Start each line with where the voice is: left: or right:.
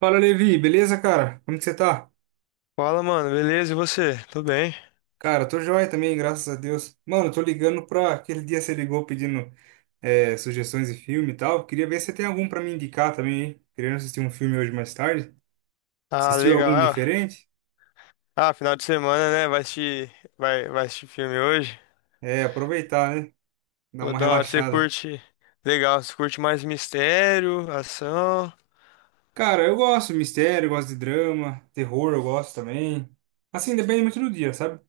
right: Fala, Levi, beleza, cara? Como que você tá?
left: Fala, mano, beleza? E você? Tô bem.
right: Cara, tô joia também, graças a Deus. Mano, eu tô ligando pra aquele dia você ligou pedindo sugestões de filme e tal. Queria ver se você tem algum pra me indicar também, hein? Querendo assistir um filme hoje mais tarde.
left: Ah,
right: Assistiu
left: legal.
right: algum
left: Ah,
right: diferente?
left: ah, final de semana, né? Vai assistir filme hoje.
right: É, aproveitar, né? Dar
left: Pô,
right: uma
left: da hora. Você
right: relaxada.
left: curte. Legal, você curte mais mistério, ação.
right: Cara, eu gosto de mistério, eu gosto de drama, terror eu gosto também. Assim, depende muito do dia, sabe?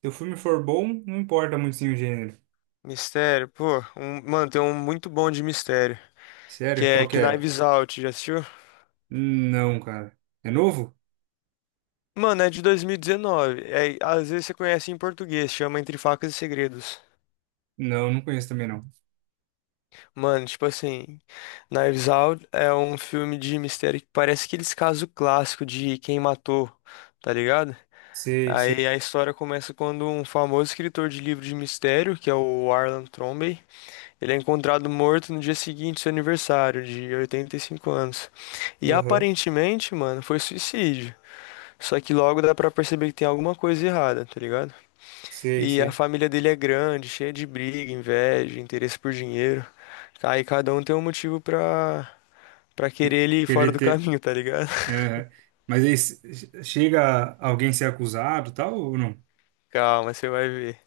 right: Se o filme for bom, não importa muito sim o gênero.
left: Mistério, pô. Mano, tem um muito bom de mistério. Que
right: Sério?
left: é
right: Qual que é?
left: Knives Out, já assistiu?
right: Não, cara. É novo?
left: Mano, é de 2019. É, às vezes você conhece em português, chama Entre Facas e Segredos.
right: Não, não conheço também não.
left: Mano, tipo assim, Knives Out é um filme de mistério que parece aqueles casos clássicos de quem matou, tá ligado?
right: Sei,
left: Aí
right: sei.
left: a história começa quando um famoso escritor de livro de mistério, que é o Arlan Trombey, ele é encontrado morto no dia seguinte do seu aniversário, de 85 anos. E
right: Aham.
left: aparentemente, mano, foi suicídio. Só que logo dá pra perceber que tem alguma coisa errada, tá ligado?
right: Sei,
left: E a
right: sei.
left: família dele é grande, cheia de briga, inveja, interesse por dinheiro. Aí cada um tem um motivo pra querer
right: Que-
left: ele ir fora
right: Queria
left: do
right: ter.
left: caminho, tá ligado?
right: Aham. Mas aí chega alguém ser acusado, e tal, ou não?
left: Calma, você vai ver.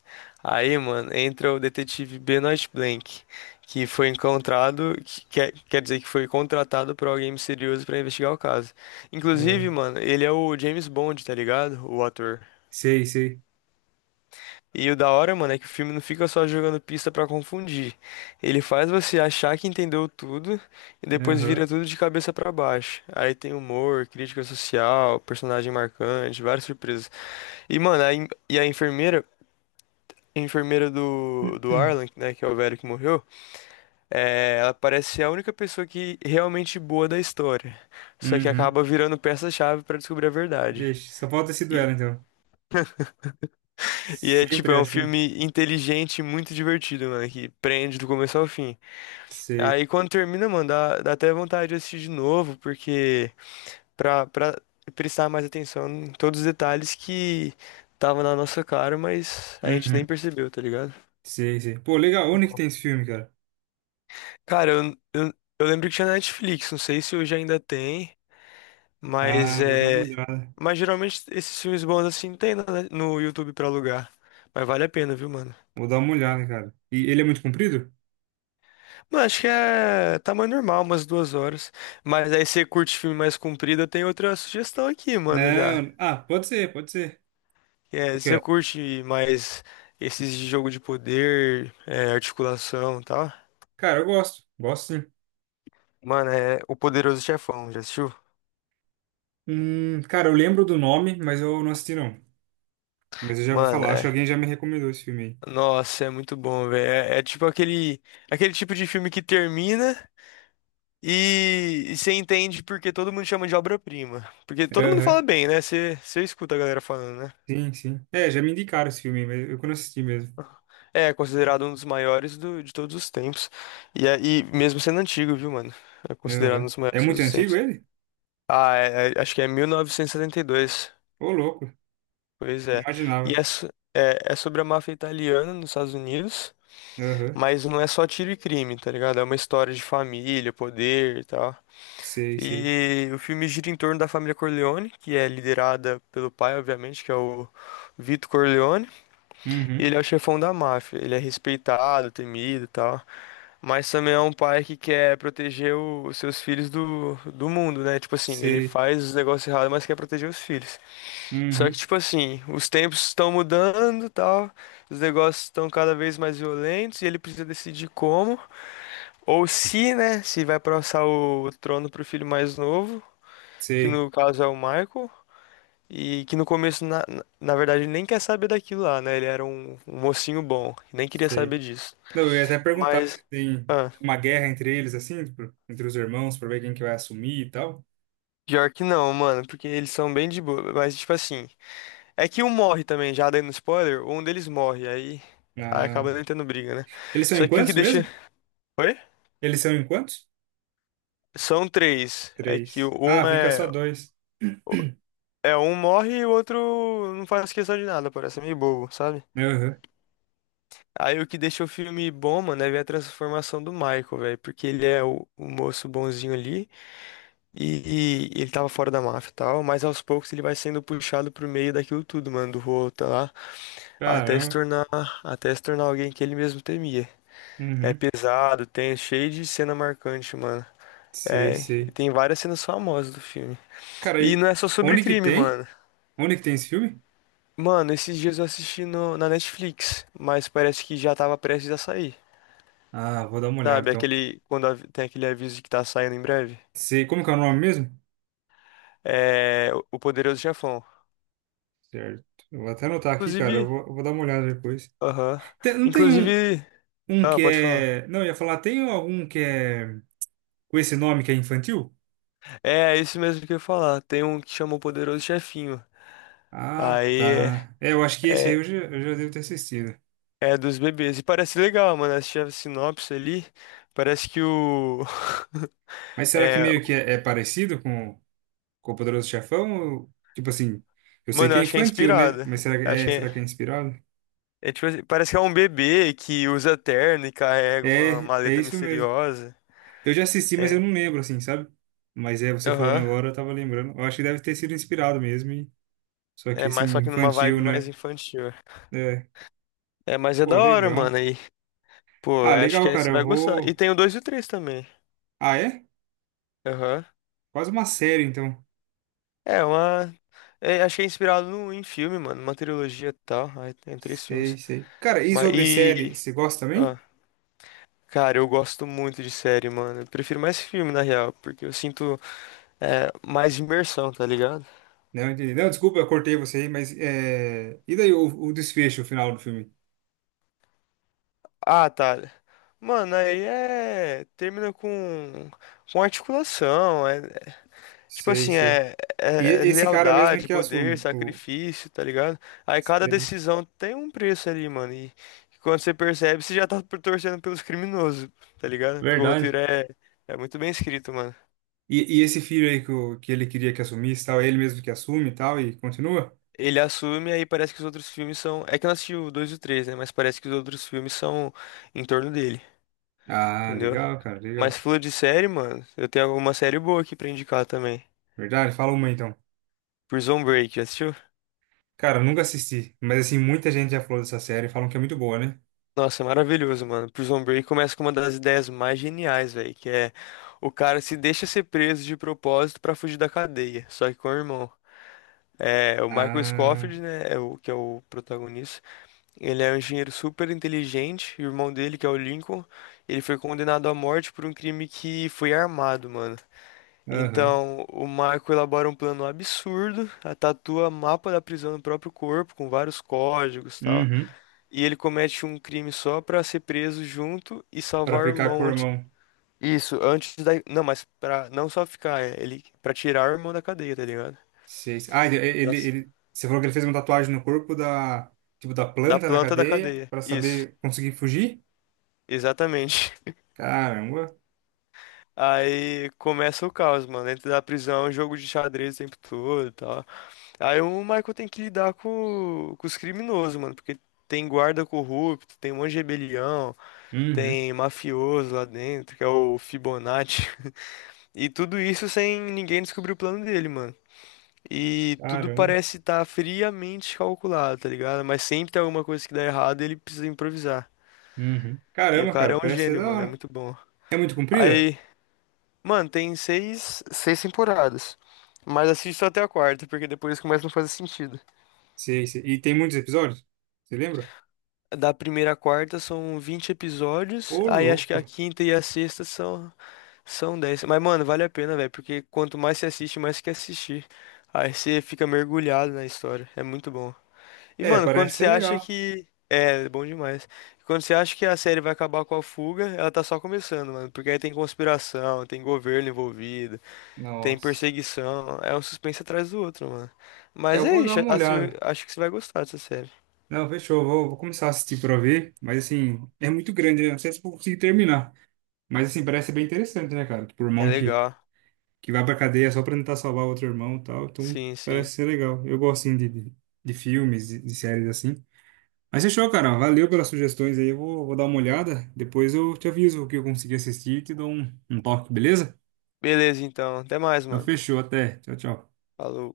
left: Aí, mano, entra o detetive Benoit Blanc, que foi encontrado, que quer dizer que foi contratado por alguém misterioso pra investigar o caso. Inclusive,
right: Ah,
left: mano, ele é o James Bond, tá ligado? O ator.
right: sei, sei.
left: E o da hora, mano, é que o filme não fica só jogando pista pra confundir. Ele faz você achar que entendeu tudo e depois
right: Aham.
left: vira tudo de cabeça pra baixo. Aí tem humor, crítica social, personagem marcante, várias surpresas. E, mano, a, en- e a enfermeira do Arlan, né, que é o velho que morreu, é, ela parece ser a única pessoa que realmente boa da história. Só que
right: Uhum.
left: acaba virando peça-chave pra descobrir a verdade.
right: Vixe, só falta esse
left: E,
right: duelo, então.
left: e é tipo,
right: Sempre é
left: é um
right: assim.
left: filme inteligente e muito divertido, mano, que prende do começo ao fim.
right: Sei.
left: Aí quando termina, mano, dá até vontade de assistir de novo, porque pra prestar mais atenção em todos os detalhes que tava na nossa cara, mas a gente nem
right: Uhum.
left: percebeu, tá ligado?
right: Sei, sei. Pô, legal.
left: Muito
right: Onde que
left: bom.
right: tem esse filme, cara?
left: Cara, eu lembro que tinha na Netflix, não sei se hoje ainda tem, mas
right: Ah, vou dar uma
left: é.
right: olhada.
left: Mas geralmente esses filmes bons assim tem no YouTube pra alugar. Mas vale a pena, viu, mano?
right: Vou dar uma olhada, cara. E ele é muito comprido?
left: Mano, acho que é tamanho normal, umas 2 horas. Mas aí você curte filme mais comprido, eu tenho outra sugestão aqui, mano, já.
right: Não. Ah, pode ser, pode ser. O
left: É, você
right: quê?
left: curte mais esses de jogo de poder, é, articulação e tal?
right: Cara, eu gosto. Gosto sim.
left: Mano, é O Poderoso Chefão, já assistiu?
right: Cara, eu lembro do nome, mas eu não assisti não. Mas eu já ouvi
left: Mano,
right: falar, acho que
left: é.
right: alguém já me recomendou esse filme
left: Nossa, é muito bom, velho. É tipo aquele tipo de filme que termina e você entende porque todo mundo chama de obra-prima. Porque
right: aí.
left: todo mundo fala
right: Aham.
left: bem, né? Você escuta a galera falando, né?
right: Sim, sim. É, já me indicaram esse filme, mas eu que não assisti mesmo.
left: É considerado um dos maiores de todos os tempos. E mesmo sendo antigo, viu, mano? É considerado um
right: Aham.
left: dos
right: É
left: maiores de
right: muito
left: todos os
right: antigo
left: tempos.
right: ele?
left: Ah, acho que é 1972.
right: Ô, louco.
left: Pois
right: Não
left: é. E
right: imaginava.
left: é, so- é sobre a máfia italiana nos Estados Unidos,
right: Aham.
left: mas não é só tiro e crime, tá ligado? É uma história de família, poder e tal.
right: Sei, sei.
left: E o filme gira em torno da família Corleone, que é liderada pelo pai, obviamente, que é o Vito Corleone. E
right: Uhum.
left: ele é o chefão da máfia. Ele é respeitado, temido e tal. Mas também é um pai que quer proteger os seus filhos do mundo, né? Tipo assim, ele
right: Sei.
left: faz os negócios errados, mas quer proteger os filhos. Só que,
right: Uhum.
left: tipo assim, os tempos estão mudando, tal, os negócios estão cada vez mais violentos e ele precisa decidir como, ou se, né, se vai passar o trono pro filho mais novo, que
right: Sei,
left: no caso é o Michael, e que no começo, na verdade, ele nem quer saber daquilo lá, né, ele era um mocinho bom, nem queria
right: sei.
left: saber disso.
right: Não, eu ia até perguntar se
left: Mas,
right: tem
left: ah,
right: uma guerra entre eles, assim, tipo, entre os irmãos, pra ver quem que vai assumir e tal.
left: pior que não, mano, porque eles são bem de boa, mas, tipo assim, é que um morre também, já dando spoiler, um deles morre, aí
right: Ah.
left: acaba não tendo briga, né?
right: Eles são em
left: Só que o que
right: quantos
left: deixa.
right: mesmo?
left: Oi?
right: Eles são em quantos?
left: São três. É que o-
right: Três. Ah,
left: um
right: fica só
left: é,
right: dois.
left: é um morre e o outro não faz questão de nada, parece meio bobo, sabe?
right: Aham.
left: Aí o que deixa o filme bom, mano, é ver a transformação do Michael, velho. Porque ele é o moço bonzinho ali e ele tava fora da máfia e tal, mas aos poucos ele vai sendo puxado pro meio daquilo tudo, mano, do rolo, tá lá, até se
right: Caramba.
left: tornar, até se tornar alguém que ele mesmo temia. É
right: Uhum.
left: pesado, tem cheio de cena marcante, mano.
right: Sei,
left: É, e
right: sei.
left: tem várias cenas famosas do filme.
right: Cara,
left: E
right: e
left: não é só sobre
right: onde que
left: crime,
right: tem?
left: mano.
right: Onde que tem esse filme?
left: Mano, esses dias eu assisti no, na Netflix, mas parece que já tava prestes a sair.
right: Ah, vou dar uma olhada
left: Sabe,
right: então.
left: aquele, quando tem aquele aviso de que tá saindo em breve.
right: Sei, como que é o nome mesmo?
left: É, o Poderoso Chefão.
right: Certo. Eu vou até anotar aqui, cara. Eu
left: Inclusive,
right: vou, eu vou dar uma olhada depois.
left: aham.
right: Não tem um,
left: Inclusive,
right: um
left: ah,
right: que
left: pode falar.
right: é. Não, eu ia falar, tem algum que é. Com esse nome que é infantil?
left: É isso mesmo que eu ia falar. Tem um que chama o Poderoso Chefinho.
right: Ah,
left: Aí
right: tá. É, eu acho que esse
left: é,
right: aí
left: é,
right: eu já devo ter assistido.
left: é dos bebês. E parece legal, mano. Assisti a sinopse ali. Parece que o.
right: Mas será que
left: É,
right: meio que é, é parecido com o Poderoso Chefão? Ou, tipo assim, eu sei
left: mano,
right: que
left: eu
right: é
left: acho que é
right: infantil, né?
left: inspirada.
right: Mas
left: Acho que
right: será que é
left: é.
right: inspirado?
left: É tipo assim, parece que é um bebê que usa terno e carrega uma
right: É, é
left: maleta
right: isso mesmo.
left: misteriosa.
right: Eu já assisti, mas
left: É.
right: eu não lembro, assim, sabe? Mas é, você falando
left: Aham.
right: agora, eu tava lembrando. Eu acho que deve ter sido inspirado mesmo. Só que,
left: É,
right: assim,
left: mas só que numa
right: infantil,
left: vibe mais
right: né?
left: infantil.
right: É.
left: É, mas é
right: Pô,
left: da hora,
right: legal.
left: mano. Aí, pô,
right: Ah,
left: acho que
right: legal,
left: aí
right: cara.
left: você
right: Eu
left: vai gostar. E
right: vou.
left: tem o 2 e o 3 também.
right: Ah, é?
left: Aham.
right: Quase uma série, então.
left: É, uma. É, acho que é inspirado no, em filme, mano. Uma trilogia e tal. Aí tem três
right: Sei,
left: filmes.
right: sei. Cara, e
left: Mas
right: sobre série,
left: e.
right: você gosta
left: Ah,
right: também?
left: cara, eu gosto muito de série, mano. Eu prefiro mais filme, na real, porque eu sinto mais imersão, tá ligado?
right: Não entendi. Não, desculpa, eu cortei você aí, mas é... e daí o desfecho, o final do filme?
left: Ah, tá. Mano, aí é. Termina com. Com articulação. Tipo
right: Sei,
left: assim,
right: sei.
left: é... é é
right: Esse cara mesmo é
left: lealdade,
right: que
left: poder,
right: assume o.
left: sacrifício, tá ligado? Aí cada
right: Sei.
left: decisão tem um preço ali, mano. E quando você percebe, você já tá torcendo pelos criminosos, tá ligado? Porque o
right: Verdade.
left: roteiro é. É muito bem escrito, mano.
right: E esse filho aí que, o, que ele queria que assumisse, e tal, é ele mesmo que assume e tal, e continua?
left: Ele assume, aí parece que os outros filmes são. É que eu não assisti o 2 e o 3, né? Mas parece que os outros filmes são em torno dele,
right: Ah,
left: entendeu?
right: legal, cara,
left: Mas
right: legal.
left: falou de série, mano. Eu tenho alguma série boa aqui pra indicar também.
right: Verdade, fala uma então.
left: Prison Break, já assistiu?
right: Cara, eu nunca assisti, mas assim, muita gente já falou dessa série, falam que é muito boa, né?
left: Nossa, é maravilhoso, mano. Prison Break começa com uma das ideias mais geniais, velho, que é o cara se deixa ser preso de propósito pra fugir da cadeia, só que com o irmão. É, o Michael
right: Ah,
left: Scofield, né, é o que é o protagonista. Ele é um engenheiro super inteligente, e o irmão dele, que é o Lincoln, ele foi condenado à morte por um crime que foi armado, mano.
right: aham.
left: Então, o Michael elabora um plano absurdo, a tatua mapa da prisão no próprio corpo, com vários códigos e tal.
right: Uhum.
left: E ele comete um crime só pra ser preso junto e
right: Pra
left: salvar o
right: ficar com
left: irmão
right: o
left: antes.
right: irmão.
left: Isso, antes da. Não, mas pra não só ficar, é, ele. Pra tirar o irmão da cadeia, tá ligado?
right: Sei, sei. Ah,
left: Nossa.
right: você falou que ele fez uma tatuagem no corpo da, tipo, da
left: Da
right: planta na
left: planta da
right: cadeia
left: cadeia.
right: para
left: Isso,
right: saber conseguir fugir?
left: exatamente.
right: Caramba.
left: Aí começa o caos, mano. Dentro da prisão, jogo de xadrez o tempo todo e tal. Aí o Michael tem que lidar com os criminosos, mano. Porque tem guarda corrupto, tem um monte de rebelião,
right: Uhum.
left: tem mafioso lá dentro, que é o Fibonacci. E tudo isso sem ninguém descobrir o plano dele, mano. E tudo
right: Caramba.
left: parece estar friamente calculado, tá ligado? Mas sempre tem alguma coisa que dá errado e ele precisa improvisar.
right: Uhum.
left: E o
right: Caramba,
left: cara é
right: cara,
left: um
right: parece ser
left: gênio,
right: da
left: mano, é
right: hora.
left: muito bom.
right: É muito comprida?
left: Aí, mano, tem seis temporadas. Mas assiste só até a quarta, porque depois começa a não fazer sentido.
right: Sei, sei. E tem muitos episódios? Você lembra?
left: Da primeira à quarta são 20 episódios,
right: Ô,
left: aí acho que a
right: louco.
left: quinta e a sexta são 10. Mas, mano, vale a pena, velho, porque quanto mais você assiste, mais você quer assistir. Aí você fica mergulhado na história, é muito bom. E,
right: É,
left: mano, quando
right: parece ser
left: você
right: legal.
left: acha que. É, bom demais. Quando você acha que a série vai acabar com a fuga, ela tá só começando, mano. Porque aí tem conspiração, tem governo envolvido, tem
right: Nossa.
left: perseguição. É um suspense atrás do outro, mano.
right: É,
left: Mas
right: eu
left: é
right: vou dar
left: isso,
right: uma
left: acho,
right: olhada.
left: acho que você vai gostar dessa série.
right: Não, fechou. Vou começar a assistir pra ver. Mas, assim, é muito grande, né? Não sei se eu vou conseguir terminar. Mas, assim, parece ser bem interessante, né, cara? Por
left: É
right: mão que
left: legal.
right: que vai pra cadeia só pra tentar salvar outro irmão e tal. Então,
left: Sim, sim.
right: parece ser legal. Eu gosto, assim, de filmes, de séries assim. Mas fechou, cara. Valeu pelas sugestões aí. Eu vou dar uma olhada. Depois eu te aviso o que eu consegui assistir e te dou um, um toque, beleza?
left: Beleza, então. Até mais,
right: Então,
left: mano.
right: fechou. Até. Tchau, tchau.
left: Falou.